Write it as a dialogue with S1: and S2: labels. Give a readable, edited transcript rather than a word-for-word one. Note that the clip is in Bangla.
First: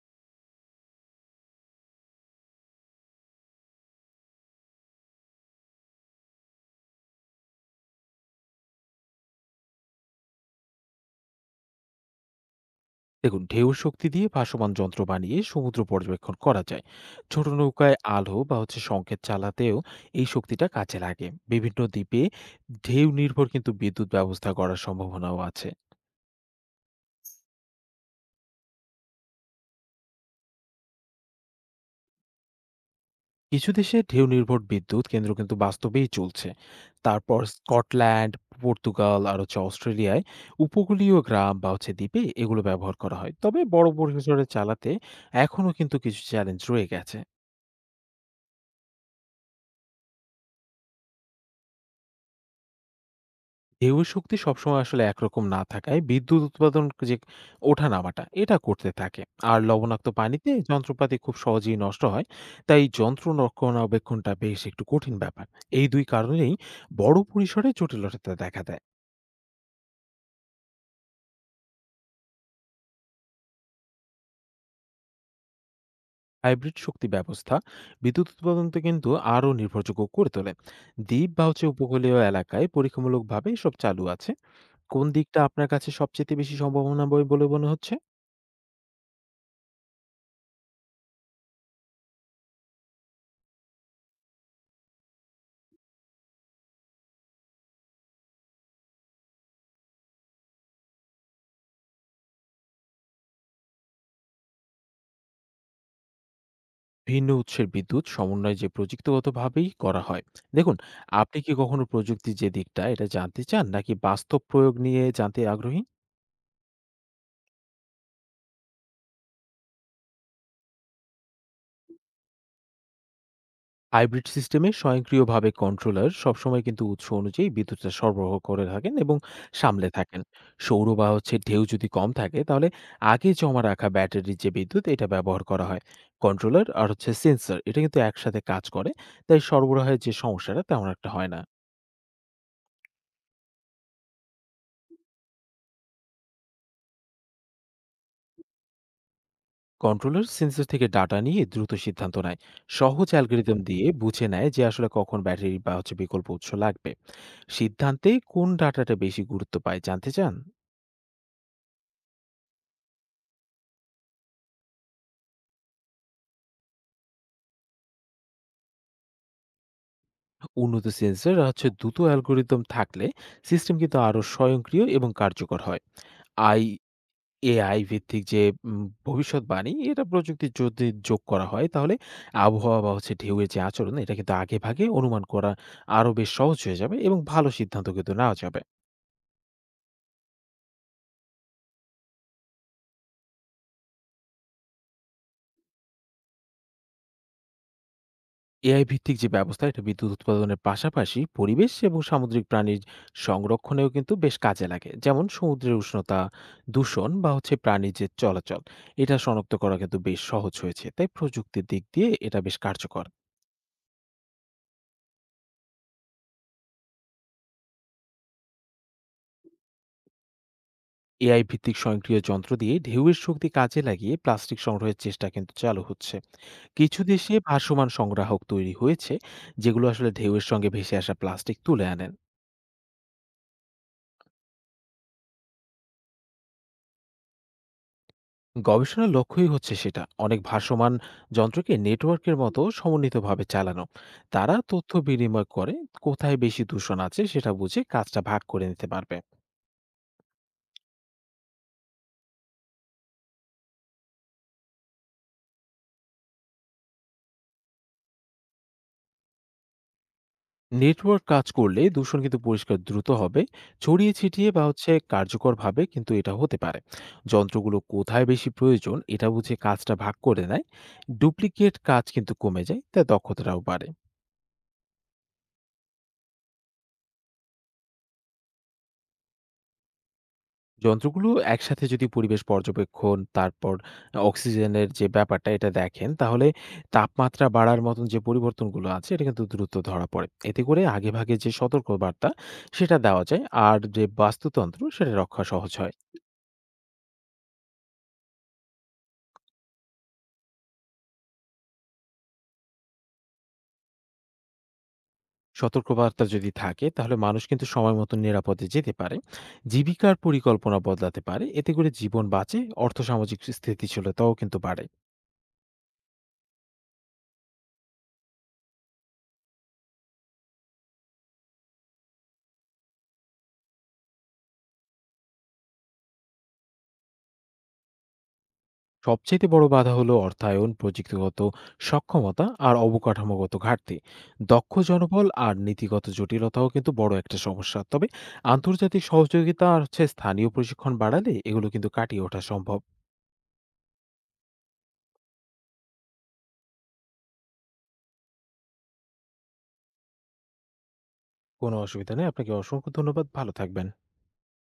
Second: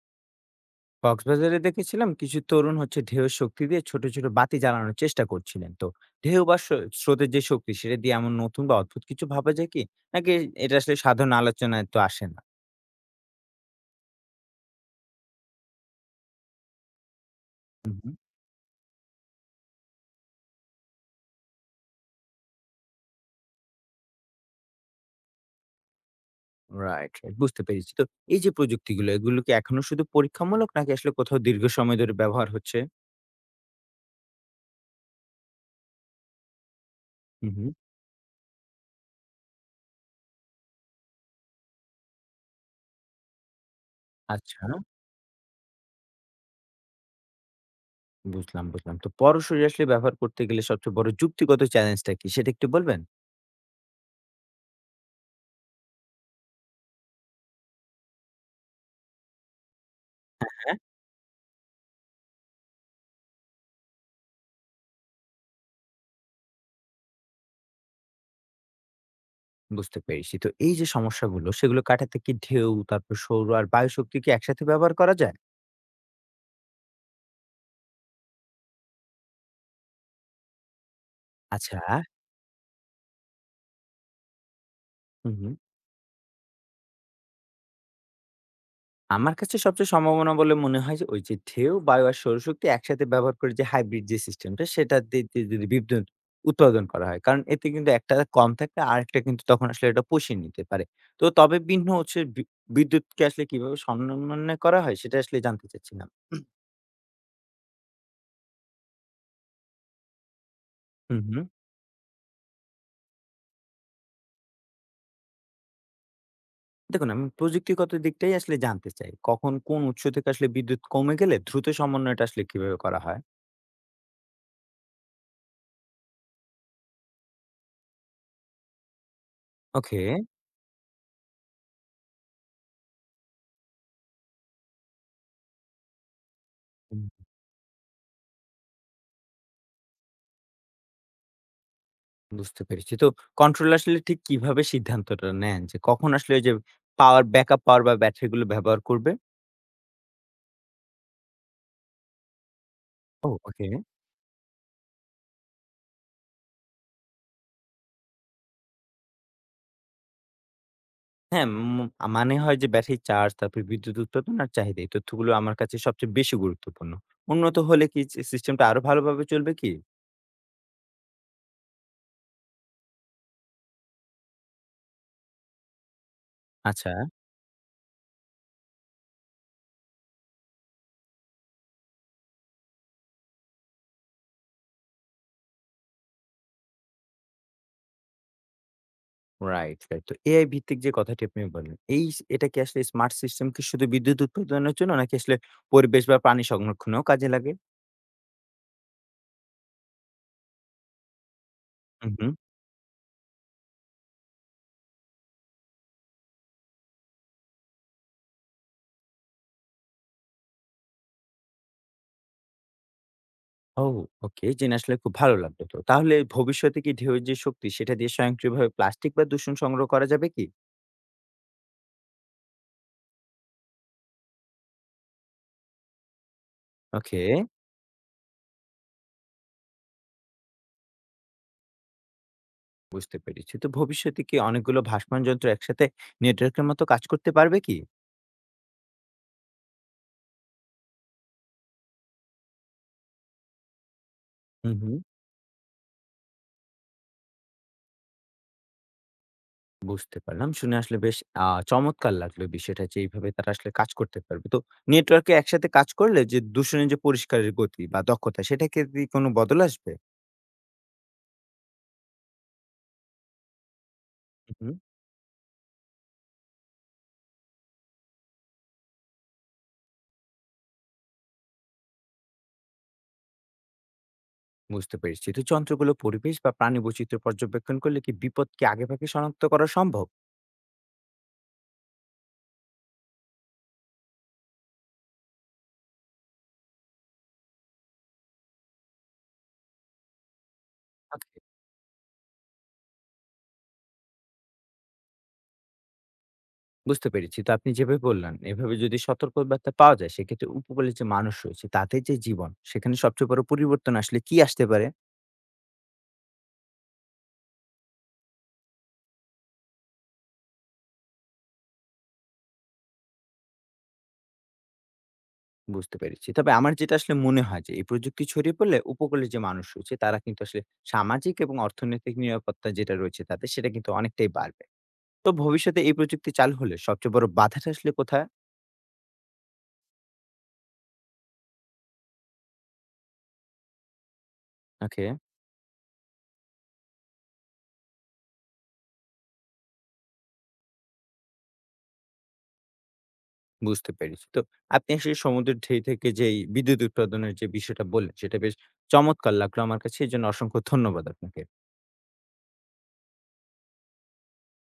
S1: কক্সবাজারে দেখেছিলাম কিছু তরুণ হচ্ছে ঢেউয়ের শক্তি দিয়ে ছোট ছোট বাতি জ্বালানোর চেষ্টা করছিলেন। তো ঢেউ বা স্রোতের যে শক্তি সেটা দিয়ে এমন নতুন বা অদ্ভুত কিছু ভাবা যায় কি নাকি? এটা আসলে সাধারণ আলোচনায় তো আসে না।
S2: দেখুন, ঢেউ শক্তি দিয়ে ভাসমান যন্ত্র বানিয়ে সমুদ্র পর্যবেক্ষণ করা যায়। ছোট নৌকায় আলো বা সংকেত চালাতেও এই শক্তিটা কাজে লাগে। বিভিন্ন দ্বীপে ঢেউ নির্ভর কিন্তু বিদ্যুৎ ব্যবস্থা করার সম্ভাবনাও আছে।
S1: রাইট, রাইট, বুঝতে পেরেছি। তো এই যে প্রযুক্তিগুলো, এগুলো কি এখনো শুধু পরীক্ষামূলক নাকি আসলে কোথাও দীর্ঘ সময় ধরে ব্যবহার হচ্ছে?
S2: কিছু দেশে ঢেউ নির্ভর বিদ্যুৎ কেন্দ্র কিন্তু বাস্তবেই চলছে। তারপর
S1: হুম, হুম।
S2: স্কটল্যান্ড, পর্তুগাল আর অস্ট্রেলিয়ায় উপকূলীয় গ্রাম বা দ্বীপে এগুলো ব্যবহার করা হয়, তবে বড় পরিসরে
S1: আচ্ছা।
S2: চালাতে এখনও কিন্তু কিছু চ্যালেঞ্জ রয়ে গেছে।
S1: বুঝলাম বুঝলাম তো পরশরী আসলে ব্যবহার করতে গেলে সবচেয়ে বড় যুক্তিগত চ্যালেঞ্জটা কি, সেটা একটু বলবেন?
S2: ঢেউয়ের শক্তি সবসময় আসলে একরকম না থাকায় বিদ্যুৎ উৎপাদন যে ওঠানামাটা এটা করতে থাকে। আর লবণাক্ত পানিতে যন্ত্রপাতি খুব সহজেই নষ্ট হয়। তাই যন্ত্র রক্ষণাবেক্ষণটা বেশ একটু কঠিন ব্যাপার। এই দুই কারণেই বড় পরিসরে জটিলতা দেখা দেয়।
S1: বুঝতে পেরেছি। তো এই যে সমস্যাগুলো, সেগুলো কাটাতে কি ঢেউ, তারপর সৌর আর বায়ু শক্তি কি একসাথে ব্যবহার করা যায়?
S2: হাইব্রিড শক্তি ব্যবস্থা বিদ্যুৎ উৎপাদনকে কিন্তু আরও নির্ভরযোগ্য করে তোলে। দ্বীপ বা
S1: আচ্ছা।
S2: উপকূলীয় এলাকায় পরীক্ষামূলকভাবে সব চালু আছে। কোন
S1: হুম,
S2: দিকটা
S1: হুম।
S2: আপনার কাছে সবচেয়ে বেশি সম্ভাবনা বলে মনে হচ্ছে?
S1: আমার কাছে সবচেয়ে সম্ভাবনা বলে মনে হয় যে ওই যে ঢেউ, বায়ু আর সৌরশক্তি একসাথে ব্যবহার করে যে হাইব্রিড যে সিস্টেমটা, সেটা দিয়ে দিয়ে যদি বিদ্যুৎ উৎপাদন করা হয়। কারণ এতে কিন্তু একটা কম থাকলে আরেকটা কিন্তু তখন আসলে এটা পুষিয়ে নিতে পারে। তো তবে ভিন্ন হচ্ছে বিদ্যুৎকে আসলে কিভাবে সমন্বয় করা হয় সেটা আসলে জানতে চাচ্ছিলাম।
S2: ভিন্ন উৎসের বিদ্যুৎ সমন্বয় যে প্রযুক্তিগতভাবেই করা হয়। দেখুন,
S1: হুম,
S2: আপনি
S1: হুম।
S2: কি কখনো প্রযুক্তির যে দিকটা এটা জানতে চান, নাকি বাস্তব প্রয়োগ নিয়ে জানতে আগ্রহী?
S1: দেখুন, আমি প্রযুক্তিগত দিকটাই আসলে জানতে চাই। কখন কোন উৎস থেকে আসলে বিদ্যুৎ কমে গেলে দ্রুত সমন্বয়টা আসলে কিভাবে করা হয়?
S2: হাইব্রিড সিস্টেমে স্বয়ংক্রিয়ভাবে কন্ট্রোলার সবসময় কিন্তু উৎস অনুযায়ী বিদ্যুৎটা সরবরাহ করে থাকেন এবং সামলে
S1: ওকে,
S2: থাকেন। সৌর বা ঢেউ যদি কম থাকে তাহলে আগে জমা রাখা ব্যাটারির যে বিদ্যুৎ এটা ব্যবহার করা হয়। কন্ট্রোলার আর
S1: হুম,
S2: সেন্সর এটা কিন্তু একসাথে কাজ করে। তাই সরবরাহের যে সমস্যাটা তেমন একটা হয় না।
S1: বুঝতে পেরেছি। তো কন্ট্রোল আসলে ঠিক কিভাবে সিদ্ধান্তটা নেন যে কখন আসলে ওই যে পাওয়ার, ব্যাকআপ পাওয়ার বা ব্যাটারিগুলো ব্যবহার করবে?
S2: কন্ট্রোলার সেন্সর থেকে ডাটা নিয়ে দ্রুত সিদ্ধান্ত নেয়, সহজ অ্যালগোরিদম
S1: ওকে।
S2: দিয়ে বুঝে নেয় যে আসলে কখন ব্যাটারি বা বিকল্প উৎস লাগবে। সিদ্ধান্তে কোন ডাটাটা বেশি গুরুত্ব পায় জানতে চান?
S1: হ্যাঁ, মানে হয় যে ব্যাটারি চার্জ, তারপরে বিদ্যুৎ উৎপাদন আর চাহিদা, এই তথ্যগুলো আমার কাছে সবচেয়ে বেশি গুরুত্বপূর্ণ। উন্নত হলে কি সিস্টেমটা আরো ভালোভাবে চলবে কি?
S2: উন্নত সেন্সর আর দ্রুত অ্যালগোরিদম থাকলে সিস্টেম কিন্তু আরও স্বয়ংক্রিয় এবং কার্যকর হয়। আই
S1: আচ্ছা।
S2: এআই ভিত্তিক যে ভবিষ্যৎবাণী এটা প্রযুক্তি যদি যোগ করা হয় তাহলে আবহাওয়া বা ঢেউয়ের যে আচরণ এটা কিন্তু আগে ভাগে অনুমান করা আরও বেশ সহজ হয়ে যাবে এবং ভালো সিদ্ধান্ত কিন্তু নেওয়া যাবে।
S1: Right, right. তো এআই ভিত্তিক যে কথাটি আপনি বললেন, এই এটা কি আসলে স্মার্ট সিস্টেম কি শুধু বিদ্যুৎ উৎপাদনের জন্য নাকি আসলে পরিবেশ বা পানি সংরক্ষণেও কাজে লাগে?
S2: এআই ভিত্তিক যে ব্যবস্থা এটা বিদ্যুৎ উৎপাদনের পাশাপাশি পরিবেশ এবং
S1: হুম, হুম।
S2: সামুদ্রিক প্রাণীর সংরক্ষণেও কিন্তু বেশ কাজে লাগে, যেমন সমুদ্রের উষ্ণতা, দূষণ বা প্রাণীর যে চলাচল এটা শনাক্ত করা কিন্তু বেশ সহজ হয়েছে। তাই প্রযুক্তির দিক দিয়ে এটা বেশ কার্যকর।
S1: ও ওকে, জেনে আসলে খুব ভালো লাগলো। তো তাহলে ভবিষ্যতে কি ঢেউয়ের যে শক্তি সেটা দিয়ে স্বয়ংক্রিয়ভাবে প্লাস্টিক বা দূষণ সংগ্রহ করা যাবে কি?
S2: এআই ভিত্তিক স্বয়ংক্রিয় যন্ত্র দিয়ে ঢেউয়ের শক্তি কাজে লাগিয়ে প্লাস্টিক সংগ্রহের চেষ্টা কিন্তু চালু হচ্ছে। কিছু
S1: ওকে,
S2: দেশে ভাসমান সংগ্রাহক তৈরি হয়েছে যেগুলো আসলে ঢেউয়ের সঙ্গে ভেসে আসা প্লাস্টিক তুলে আনেন।
S1: বুঝতে পেরেছি। তো ভবিষ্যতে কি অনেকগুলো ভাসমান যন্ত্র একসাথে নেটওয়ার্কের মতো কাজ করতে পারবে কি?
S2: গবেষণার লক্ষ্যই হচ্ছে সেটা, অনেক ভাসমান যন্ত্রকে নেটওয়ার্কের মতো সমন্বিতভাবে চালানো। তারা
S1: হুম,
S2: তথ্য
S1: হুম।
S2: বিনিময় করে কোথায় বেশি দূষণ আছে সেটা বুঝে কাজটা ভাগ করে নিতে পারবে।
S1: বুঝতে পারলাম। শুনে আসলে বেশ চমৎকার লাগলো বিষয়টা যে এইভাবে তারা আসলে কাজ করতে পারবে। তো নেটওয়ার্কে একসাথে কাজ করলে যে দূষণের যে পরিষ্কারের গতি বা দক্ষতা, সেটা কি কোনো বদল আসবে?
S2: নেটওয়ার্ক কাজ করলে দূষণ কিন্তু পরিষ্কার দ্রুত হবে, ছড়িয়ে ছিটিয়ে
S1: হুম,
S2: বা
S1: হুম।
S2: কার্যকরভাবে কিন্তু এটা হতে পারে। যন্ত্রগুলো কোথায় বেশি প্রয়োজন এটা বুঝে কাজটা ভাগ করে নেয়। ডুপ্লিকেট কাজ কিন্তু কমে যায়, তাই দক্ষতাটাও বাড়ে।
S1: বুঝতে পেরেছি। তো যন্ত্রগুলো পরিবেশ বা প্রাণী বৈচিত্র্য পর্যবেক্ষণ করলে কি বিপদকে আগেভাগে শনাক্ত করা সম্ভব?
S2: যন্ত্রগুলো একসাথে যদি পরিবেশ পর্যবেক্ষণ, তারপর অক্সিজেনের যে ব্যাপারটা এটা দেখেন, তাহলে তাপমাত্রা বাড়ার মতন যে পরিবর্তনগুলো আছে এটা কিন্তু দ্রুত ধরা পড়ে। এতে করে আগেভাগে
S1: ওকে।
S2: যে সতর্কবার্তা সেটা দেওয়া যায়, আর যে বাস্তুতন্ত্র সেটা রক্ষা সহজ হয়।
S1: বুঝতে পেরেছি। তো আপনি যেভাবে বললেন, এভাবে যদি সতর্ক বার্তা পাওয়া যায় সেক্ষেত্রে উপকূলের যে মানুষ রয়েছে তাদের যে জীবন, সেখানে সবচেয়ে বড় পরিবর্তন আসলে কি আসতে পারে?
S2: সতর্কবার্তা যদি থাকে তাহলে মানুষ কিন্তু সময় মতো নিরাপদে যেতে পারে। জীবিকার পরিকল্পনা বদলাতে পারে। এতে করে জীবন বাঁচে, অর্থসামাজিক স্থিতিশীলতাও কিন্তু বাড়ে।
S1: বুঝতে পেরেছি। তবে আমার যেটা আসলে মনে হয় যে এই প্রযুক্তি ছড়িয়ে পড়লে উপকূলের যে মানুষ রয়েছে তারা কিন্তু আসলে সামাজিক এবং অর্থনৈতিক নিরাপত্তা যেটা রয়েছে তাতে সেটা কিন্তু অনেকটাই বাড়বে। তো ভবিষ্যতে এই প্রযুক্তি চালু হলে সবচেয়ে বড় বাধাটা আসলে কোথায়?
S2: সবচেয়ে বড় বাধা হলো অর্থায়ন, প্রযুক্তিগত সক্ষমতা আর অবকাঠামোগত ঘাটতি। দক্ষ
S1: ওকে,
S2: জনবল আর নীতিগত জটিলতাও কিন্তু বড় একটা সমস্যা। তবে আন্তর্জাতিক সহযোগিতা আর স্থানীয় প্রশিক্ষণ বাড়ালে এগুলো কিন্তু কাটিয়ে ওঠা সম্ভব।
S1: বুঝতে পেরেছি। তো আপনি আসলে সমুদ্রের ঢেই থেকে যেই বিদ্যুৎ উৎপাদনের যে বিষয়টা বললেন সেটা বেশ চমৎকার লাগলো আমার কাছে। এজন্য অসংখ্য ধন্যবাদ আপনাকে।
S2: কোনো অসুবিধা নেই। আপনাকে অসংখ্য ধন্যবাদ। ভালো থাকবেন।